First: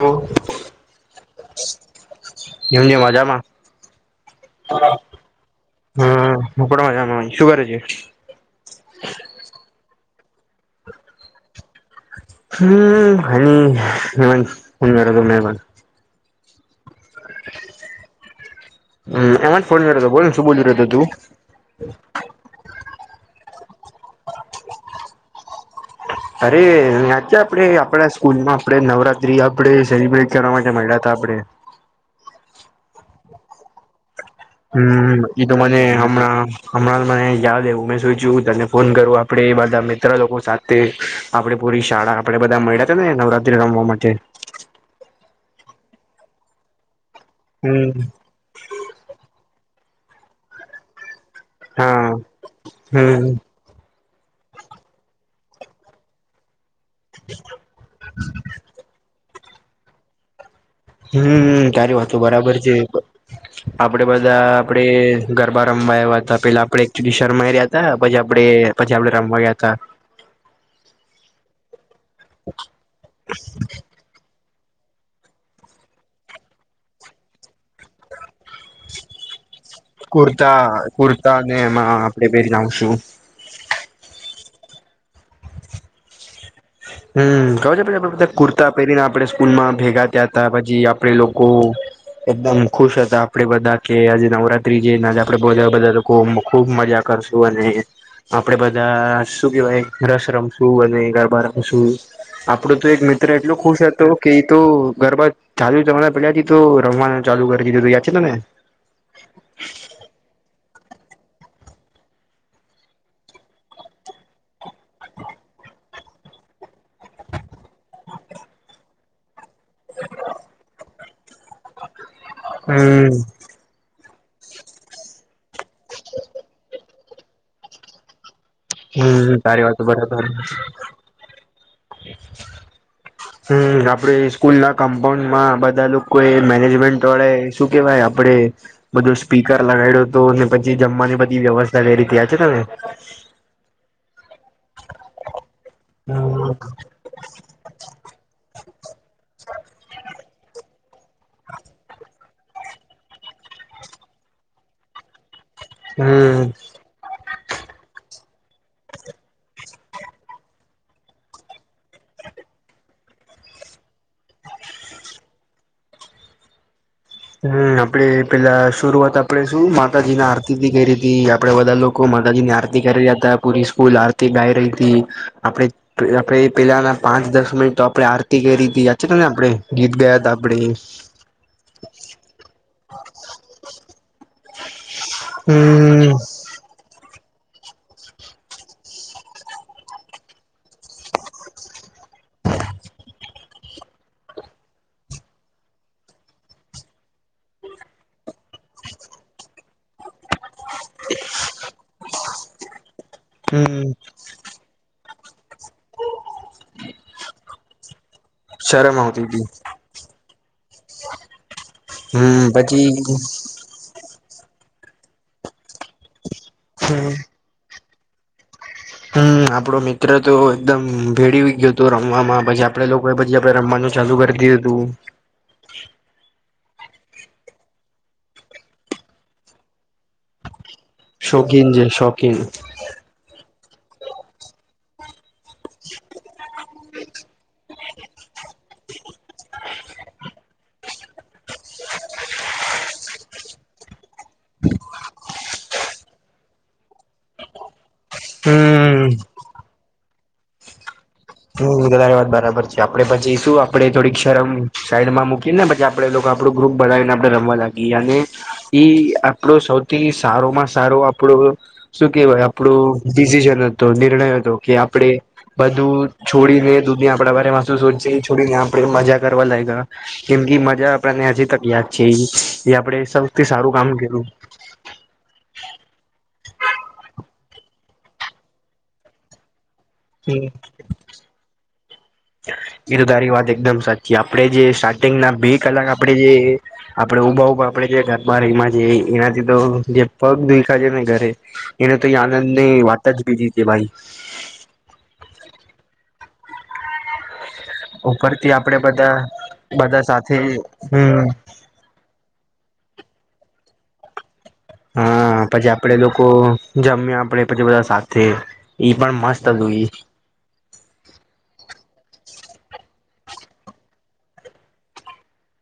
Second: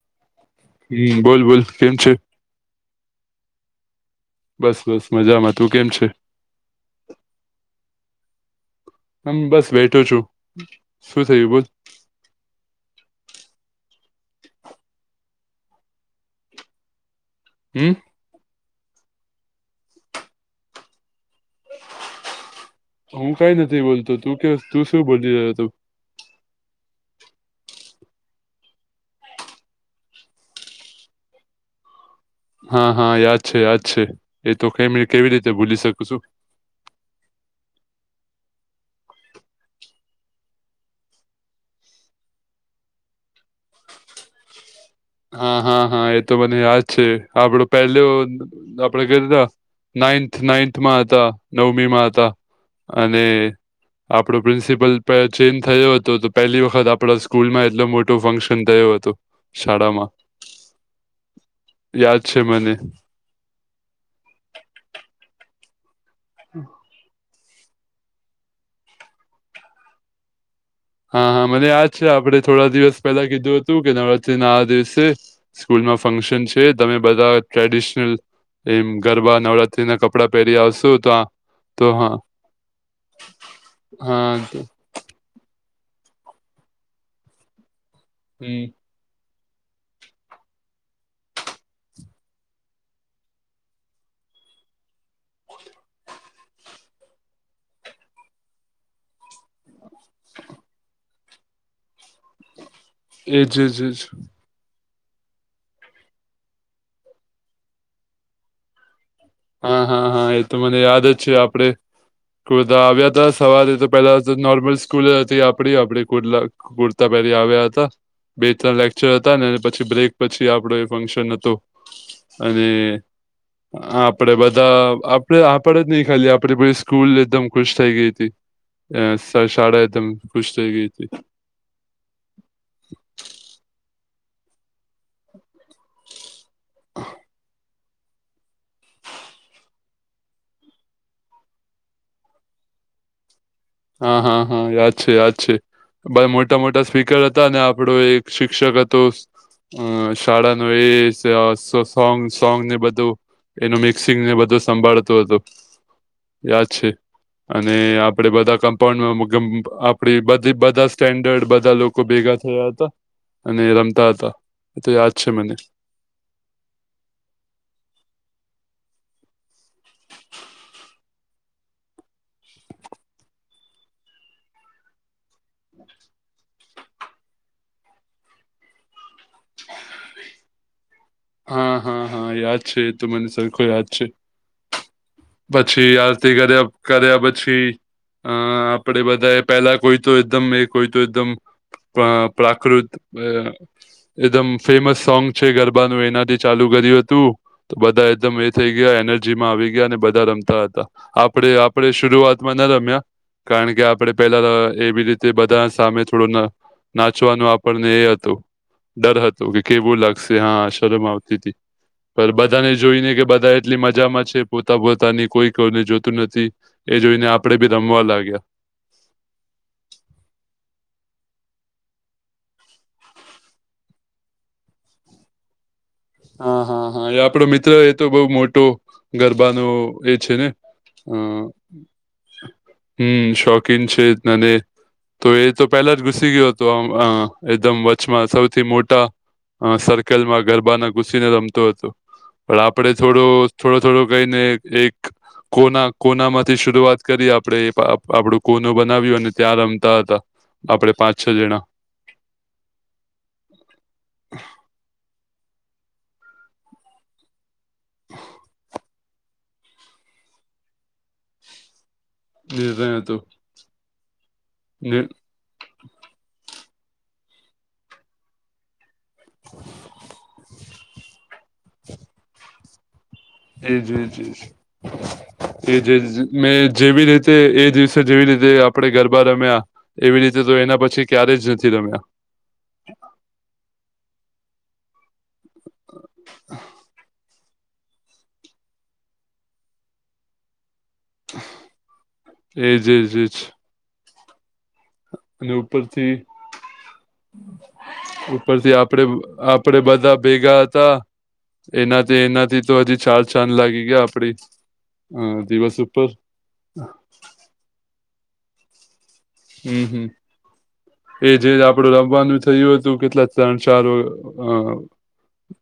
ઓ હમ્મ બોલ બોલ કેમ છે એમ જે મજામાં બસ બસ મજામાં તું કેમ છે હ પણ મજામા સુકરે છે હમ્મ બસ બેઠો છું શું થયું બોલ હમ્મ [unintelligible] [inaudible] [inaudible] હમ્મ એમાં જ ફોન કર્યો હતો બોલ ને શું બોલ્યું રહ્યોતો તું હું કઈ નથી બોલતો તું કે તું શું બોલી રહ્યો હતો અરે્યાં આપણે આપણા સ્કૂલમાં આપણેે નવરાત્રી આપણે સેલિબ્રેટ કરવા માટે મળ્યા ત આપણેે હા હા યાદ છે યાદ છે એ તો કેમ હમ્મ કેવી ઈ રીતે તો ભૂલી મને શકું છું હમણાં. હમણાં મને યાદ હું મે શઈ છું તને ફોન કરું આપડે બધા મિત્ર લોકો સાથે. તે આપડે પૂરી શાળા આપડે બધા મળ્યા હતા ને નવરાત્રી રમવા માટે. હા હા હા એ તો મને યાદ છે આપડો પહેલ. હમ આપડે કીધા નાઈન્થ નાઈન્થ માં હતા. નવમી હા મા હતા અને. હમ આપડો પ્રિન્સિપલ ચેન્જ થયો હતો તો પહેલી વખત આપણા સ્કૂલમાં. એટલ મોટો ફંક્શન થયું હતું શાળામાં. હમ તારી વાત યાદ બરાબર મને છે. આપડે બધા આપડે ગરબા રમવા આવ્યા હતા પેલા આપડે એક શરમાઈ રહ્યા હતા. પછજી આપડે પછા આપડે રમવા ગયા તા હા હા મને યાદ છે, આપણે થોડા દિવસ પેલા કીધું હતું કે નવરાત્રી ના આ દિવસે સ્કૂલમાં ફંક્શન છે, તમે બધા ટ્રેડિશનલ એમ ગરબા નવરાત્રી ના કપડા કુર્તા પહેરી આવશુ તો આ કુર્તા ને તો એમાં હા. આપડે પહેરી [inaudible] હા. હમ ક છે પછી આપડે બધા હમ કુર્તા પહેરીને આપડે સ્કૂલમાં ભેગા થ્યાં હતા પછી આપડે લોકો એકદમ ખુશ હતા આપડે બધા કે આજે નવરાત્રી જેનેજ આપડે બધા બધા લોકો. ખુબ મજા કરશું અને આપડે બધા શું કેવાય રસ રમ શું હ ગરબાર શું આપડો તો એક મિત્ર એટલો એજ એજ ખુશ એજ હતો કે તો ગરબા ચાલુ તમારા પેલાથી તો રમવાનું ચાલુ કરી દીધુ યાદ છેને, ને હા હા હા એ તો મને યાદ જ છે આપડે કુર્દ આવ્યા હતા સવારે તો પેલા તો નોર્મલ સ્કૂલ હતી આપડી આપડી કુર્લા પુરતા પહેલી આવ્યા હતા બે ત્રણ લેક્ચર હતા. પછી બ્રેક પછી આપડો એ ફંક્શન હતો અને હમ આપડે બધા આપડે આપડ જ નહ ખાલી આપણેે સ્કૂલ એકદમ ખુશ થઈ ગઈ હતી. એ હમ તારી વાત સાળા એ તમ બરાબર ખુશ થઈ ગઈ છે. હમ આપડે સ્કૂલ ના કમ્પાઉન્ડ માં બધા લોકો એ મેનેજમેન્ટ વળે શું કેહેવાય આપણે. બધો સ્પીકર લગાડ્યો હતો ને પછી જમવાની બધી વ્યવસ્થા કઈ રીતે આ છે તમે. હા હા હા યાદ છે યાદ છેાઈ મોટા મોટા સ્પીકર હતા ને આપડો એક શિક્ષક તો અ શાળા ન એ સોંગ સોંગ ને બધુ એનું મિક્સિંગ ને બધું સંભાળતું હતુ હમ યાદ છે અને આપડે બધા કમ્પાઉન્ડમાં આપડી બધા સ્ટેન્ડર્ડ બધા લોકો ભેગા થયા હતા. અને રમતા હતા એ તો યાદ છે, મને હમ આપે પેલા શરૂઆત આપણેે શું માતાજી ના આરતી કરી ર હતી આપડે બધા લોકો લોકો માતાજી ની આરતી કરી રહ્યા હતા પૂરી સ્કૂલ આરતી ગાઈ રહી, હતી આપણે આપે પેલાના પાંચ દસ મિનિટ તો આપડે આરતી કરી હતી યાચ ને આપડણે ગીત ગાયા ત આપડે હા હા હા યાદ છે, એ તો મને સરખો યાદ છે. પછી હમ આરતી કર કર્યા પછી અ આપડે બધા પેલા કોઈ તો એકદમ એ કોઈ તો એકદમ અ પ્રાકૃત અ એકદમ ફેમસ સોંગ છે, ગરબાનું એનાથી ચાલુ કર્યું હતુ તો બધા એકદમ એ થઈ, ગયા એનર્જી માં આવી ગયા અને બા રમતા હતા આપડ આપણે શરૂઆતમાં ના રમ્ય કારણ કે હમ આપે પેલા એવી રીતે બધા સામે થોડું નાચવાનું આપણને એ હત તો શરમ ડર આવતી હતી હતો કે કેવું લાગશે હા શરમ આવતી હતી. પણ હમ બધાને પછી જોઈને કે બધા એટલી મજામાં છે. પોતા પોતાની કોઈ કોને જોતું નથી એ હમ જોઈને આપડે બી રમવા લાગ્યા હમ આપડો મિત્ર તો એકદમ ભેળ ગયો હતો રમવામાં પછી આપડે પછી આપડે રમવાનું ચાલુ કરતી હતુ હા હા હા એ આપડો મિત્ર એ તો બહ મોટો ગરબાનો એ છેને હમ શોખીન છે શોખીન હમ શોખીન છે અનેને તો એ તો પહેલા જ ઘુસી ગયો હતોમ એકદમ કચમાં સૌથી મોટા સર્કલમાં ગરબાના ઘુસીને રમતું હતુ પણ આપડ થોડો થોડો થોડો કઈને એક કોના કોના માંથી શરૂઆત કરી આપડે આપડું કોનું હમ બનાવ્યું અને ત્યાં રમતા હતા આપડે પાંચ છ. જણા -રે વાત બરાબર છે. આપડેી શું આપડે થોડીક શરમ સાઈડમાં મૂકીને પછી આપ આપણો ગ્રુપ બનાવીને આપડે રમવા લાગીએ અને ઈ આપડો સૌથી સારો માં સારો અપડ શું કેહેવાય નિર્ણય આપણું હતો ડિસિઝન હતો નિર્ણય હતો કે આપડે બધું છોડીને દૂધી આપડા બ મસૂસ હોય છે. છોડીને આપડે મજા કરવા લાગ કેમ કે મજા આપને હજી તક યાદ છે. એ આપડે સૌથી સારું કામ કર્યું એ જે મેં જેવી રીતે એ દિવસે જેવી રીતે આપણે ગરબા રમ્યા એવી રીતે તો એના પછી ક્યારેય જ નથી તમે એતો તારી વાત એકદમ સાચી આપડે જે સાચી ના બે કલાક આપે જે આપણેે ઉભા ઉભ આપડે બારીક માં છે. એનાથી તો જે પગ દુઈખા છે. ને એને તો આનંદ ની એજ વાત એજ જ એજ બીધી છે. ભાઈ અને ઉપરથી ઉપરથી આપડે આપડે બધા ભેગા હતા હમ એનાથી એનાથી તો હજી ચાલ છાન લાગી ગયા આપડી અ હા પછી દિવસ આપડે ઉપર લોકો જમ્યા આપડે પછી બધા સાથે ઈ પણ મસ્ત હતું હમ ઈ હમ એ જે આપડું રમવાનું થયું હતું કેટલા ત્રણ સારો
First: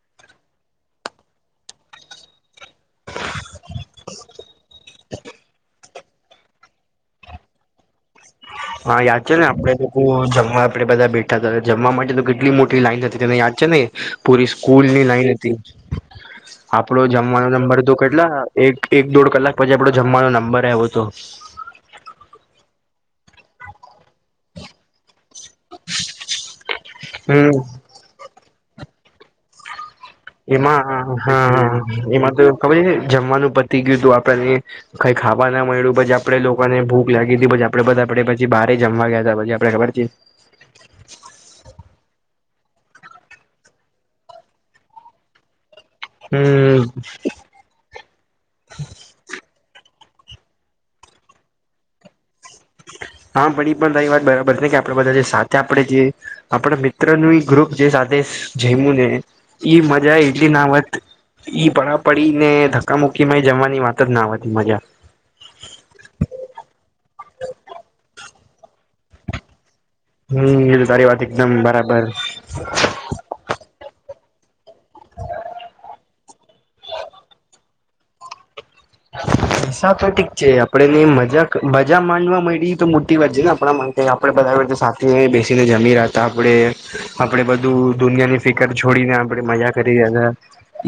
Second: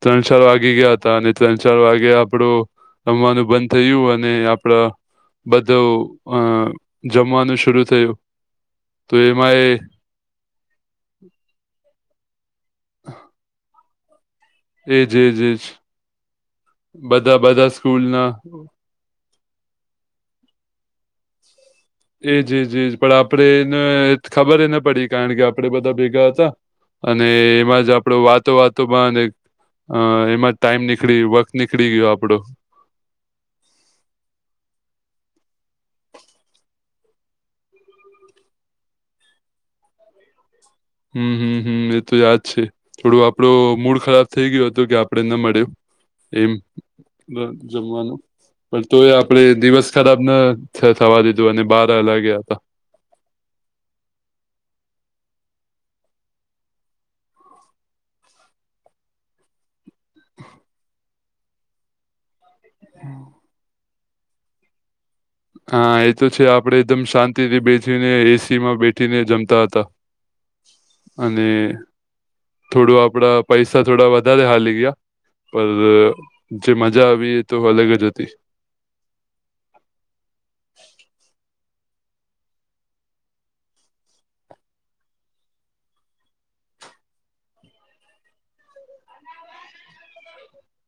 ત્રણ ચાર વાગી ગયા હતા અને ત્રણ ચાર વાગે આપડું રમવાનું બંધ થયું અને આપડ બધું અ જમવાનું શરૂુ થયું હા તો યાદ છે. ને એમાં આપડે એ લોકો જમવા આપડે બધા બેઠા હતા જમવા માટે તો કેટલી મોટી લાઈન હતી તેને યાદ છે. ને પૂરી એ સ્કૂલની જે લઈ જે લતી આપડો બધા જમવાનો બધા નંબર તો સ્કૂલ ના કેટલા એક એક દોઢ કલાક પછી આપડો જમવાનો નંબર આવો હતો એ જી જી પણ આપે એને ખબરને પડી કારણ કે આપડે બધા ભેગા હતા અને હમ એમાં જ આપડો વાતો વાતો પણ અને અ એમાં ટાઈમ નીકળી ગ વત હા નીકળી ગયો એમાં આપડો તો ખબર જમવાનું પતિ ગયું હતું આપણને કઈ ખાવા ના મળ્યું પછી આપડે લોકોને ભૂખ લાગી હતી પછી આપડે બધા આપે પછી બહારે જમવા ગયા હતા પછી આપણે ખબરતી હમ હમ હમ એ તો યાદ છે થોડું આપડો મૂડ ખરાબ થઈ ગયો હતો કે આપડે ન મળ્યું એમ હમ જમવાનું પણ તોય આપડે દિવસ ખરાબ ના થવા દીધું અને બાર અલા ગ્યા હતા હા પણ એ પણ ત વાત બરાબર છે. કે આપડે બધા જે સા આપડે જે આપણા મિત્ર ન ગ્રુપ જે સાથે જેમું ને ઈ મજા એટલી ના વત ઈ પડાા પડી ને ધક્ક મુુકી એ જમવાની વાત જ ના હોતી મજા હા એ તો છે. આપડે એકદમ શાંતિથી બેસીીને એસી માં બેઠીને જમતા હતા હમ એ તારી વાત અને એકદમ બરાબર. થોડું આપડા પૈસા થોડા વધારે હાલી ગયા. પર જે મજા આવી એ તો અલગ જ હતી. પૈસા તો ઠીક છે આપડે ને મજાક- મજા માંડવા મળી તો મોટી વાત છે ને આપણા માટે આપણે બધાએ જે સાથે બેસીને જમી રહ્યા હતા આપણેે- આપડે બધું દુનિયા ની ફિકર છોડીને આપડે મજા કરી રહ્યા હતા.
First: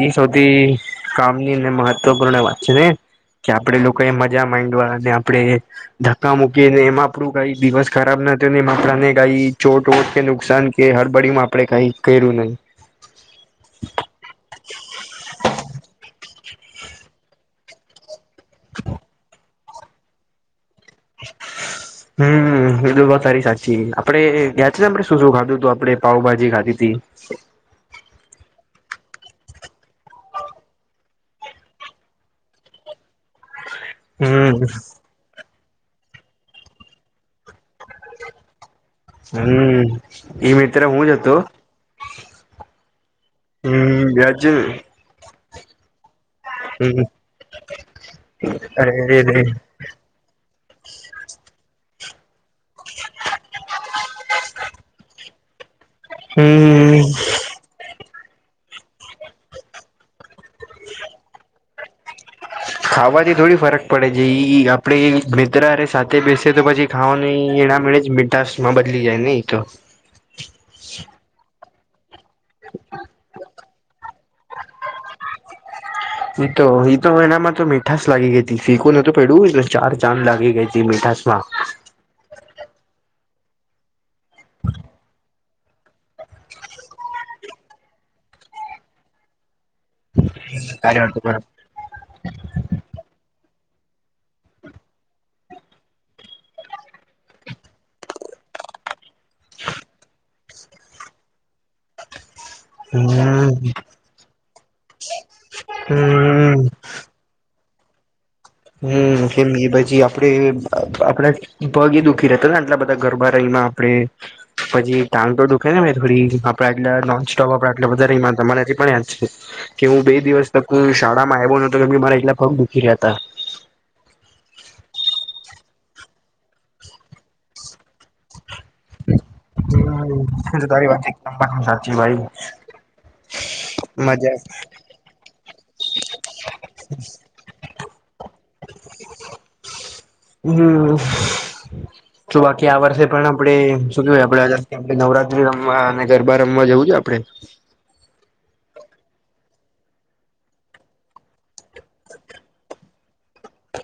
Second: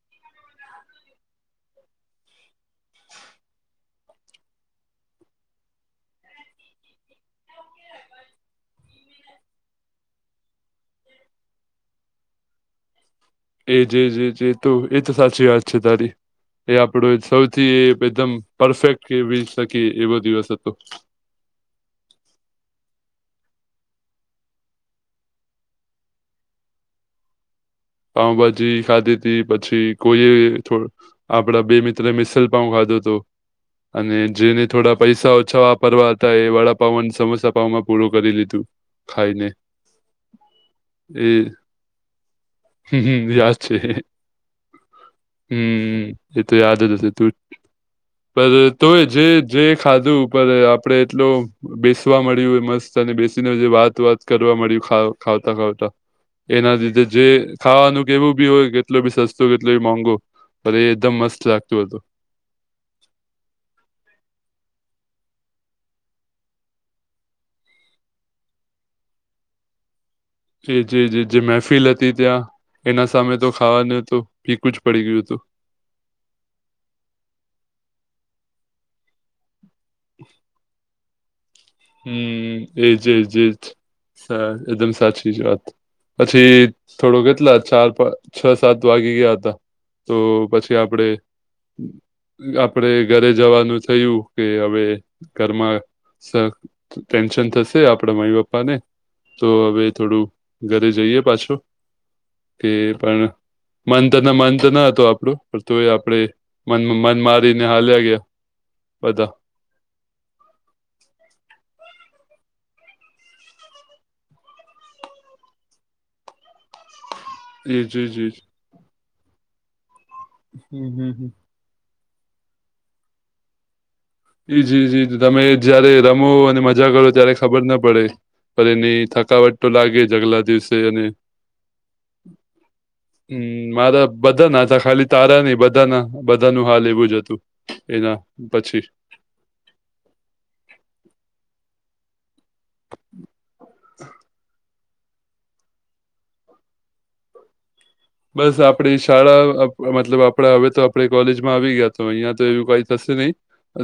એ સૌથી કામની અને મહત્વપૂર્ણ વાત- છે ને કે આપડે લોકો એ મજા માંડવા અને આપણેે [unintelligible] ધક્કા મૂકીને એમાં આપડું કઈ દિવસ ખરાબ ના થું ને એમાં આપડાને કઈ ચોટવોટ કે નુકસાન. કે હળબડીમાં આપણેે કઈ કર્યું નહી. એ જે જે જે તો એ તો સાચી વાત છે તારી એ આપડું સૌથી એકદમ. [unintelligible] પરફેક્ટ કેવી શકીયે એવો દિવસ હતો. [inaudible] હમ એ તારી સાચી આપડે યાદ છે ને આપડે શું શું ખાધું તું આપડે પાાવભાજી ખાધી. હતી [inaudible] [unintelligible] પાઉભાજી ખાધી હતી પછી કોઈએ થોડું. આપડા બે મિત્ર એ મિસલ પાઉ ખાધું હતું અને હમ જેને થોડા પૈસા ઓછા આપ.. પરવાર્તા એ વડાપાવન અને સમોસા પાવમાં પૂરું કરી લીધું. ખાઈને હમ ઈ મિત્ર હું જ હતો. એ યાદ છે હમ યાદ છે [inaudible] [inaudible] [unintelligible] હમ એ તો યાદ જ હમ હશે તું પણ અરે તોય રે જેજે [unintelligible] ખાધું પર આપડે એટલ બેસવા મળ્યું. મસ્ત અને બેસીને જે વાત વાત કરવા મળી ખાવતા ખાવતા એના હમ લીધેજ. જે ખાવાનું કેવું બી હોય કેટલુ બી સસ્તો કેટલુ બી મોંઘો પણ એ એકદમ મસ્ત લાગતું હતું. [inaudible] ખાવાથી થોડી ફરક પડે છે એ આપણે મિત્ર સાથે બેસે તો પછી ખાવાનું નહીં એનામણે જ મ [unintelligible] તાસમાં બદલી જાય ને એતો [unintelligible] કે જે જે જે મહેફિલ હતી ત્યાં એના સામે તો ખાવાનું તો ફીકુ જ પડી ગયું હતું. એ તો ઈ તો એનામાં તો મીઠાાસ લાગી ગઈ હતી ફીકું નોતુ પેડવું. ચાર ચાદ લાગી ગઈ હતી મીઠાસ માં. હમ એજજજ એકદમ સાચી જ વાત [unintelligible] પછી થોડો કેટલા ચાર પા છ સાત વાગી ગયા હતા. [unintelligible] તો પછી આપડે. આપડે ઘરે જવાનું થયું કે હવે ઘરમાં સ.. ટેન્શન થશે આપડા મમ્મી પપ્પા ને. તો હવે થોડું ઘરે જઈએ પાછું. કે હમ પણ મન ત મન તો ન હત આપણો તો એ આપડે હમ [unintelligible] મનમાં મન માારીનેહાલ્યા ગયા. હમ બધા કેમ એ પછી આપડે આપડા પગ એ દુઃખી રહેતા ને આટલા બધા ગરબા રયમાં આપડે. પછી ટાંગ તો દુખે ને મે થોડી આપડા એટલા નૉન.. તોય આપણે આટલા એજ બધા એજ રમ્યા એજ હતા મને હજી પણ યાદ છે કે હું બે દિવસ તક હમ હમ હમ. શાળામાં આવ્યો ન. તો બી મારા એટલા પગ દૂકી રહ્યા હતા. એ જી જી તમે જયારે રમો અને મજા કરો ત્યારે ખબર ના પડે [unintelligible] પણ એની થકાવટ. તો લાગે જ અગલા હ દિવસે તારી વાત અને છે સાચી ભાઈ [inaudible] હમ મારા મજા બધા ના હતા ખાલી તારા નહિ બધા ના બધા ના હાલ એવું જ હતું. એના પછી હમ તો બાકી આ વર્ષે પણ આપડે શું કેવાય આપડે. કે નવરાત્રી રમવા અને ગરબા રમવા જેવું છે આપડે? બસ. આપણે શાળા મતલબ આપણા હવે તો આપણે કોલેજમાં આવી ગયા તો, અહીિયાયા તો એવું કઈ થશે નહી.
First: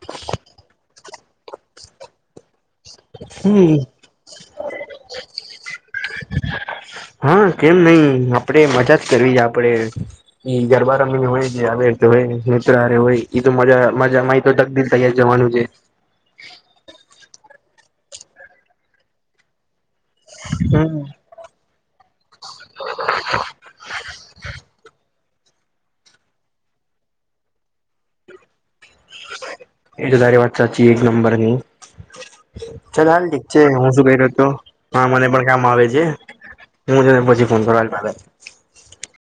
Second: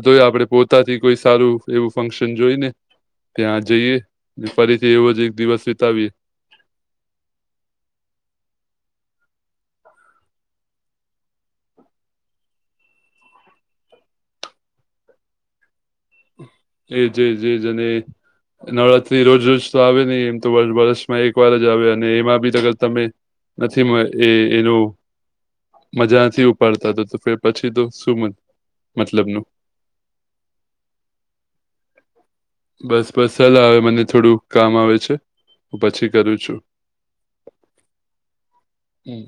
તોય આપડે પોતાથી કોઈ સારું એવું ફંક્શન જોઈ ને. ત્યાં હમ જઈએ. ફરીથી એવો જ એક દિવસ વિતાવીએ. હા! કેમ નહીં. આપણેે મજા જ કરવી છે આપડે. [unintelligible] તક દલ તૈયાર જવાનુંજ છે. એજ એજ એજ. અને, નવરાત્રી રોજ રોજ તો આવે નહી. એમ તો હમ વરસમાં એક. ર જ આવે અને એમાં બીર તમે નથી એ એનું. મજાથી ઉપાડતા તો. તો પછી તો શું મ મતલબ નુ. એ સુધારે વાટસાચ એક નંબર ની. બસ ચાલ, હાલ બસ ઠીક છે. સલાહ આવે હું મને શું કર્યો થોડું હતો? કામ આવે હા, છે મને પણ કામ હું આવે છે. પછી કરું છું. હું જો પછી ફોન કરલી. હમ!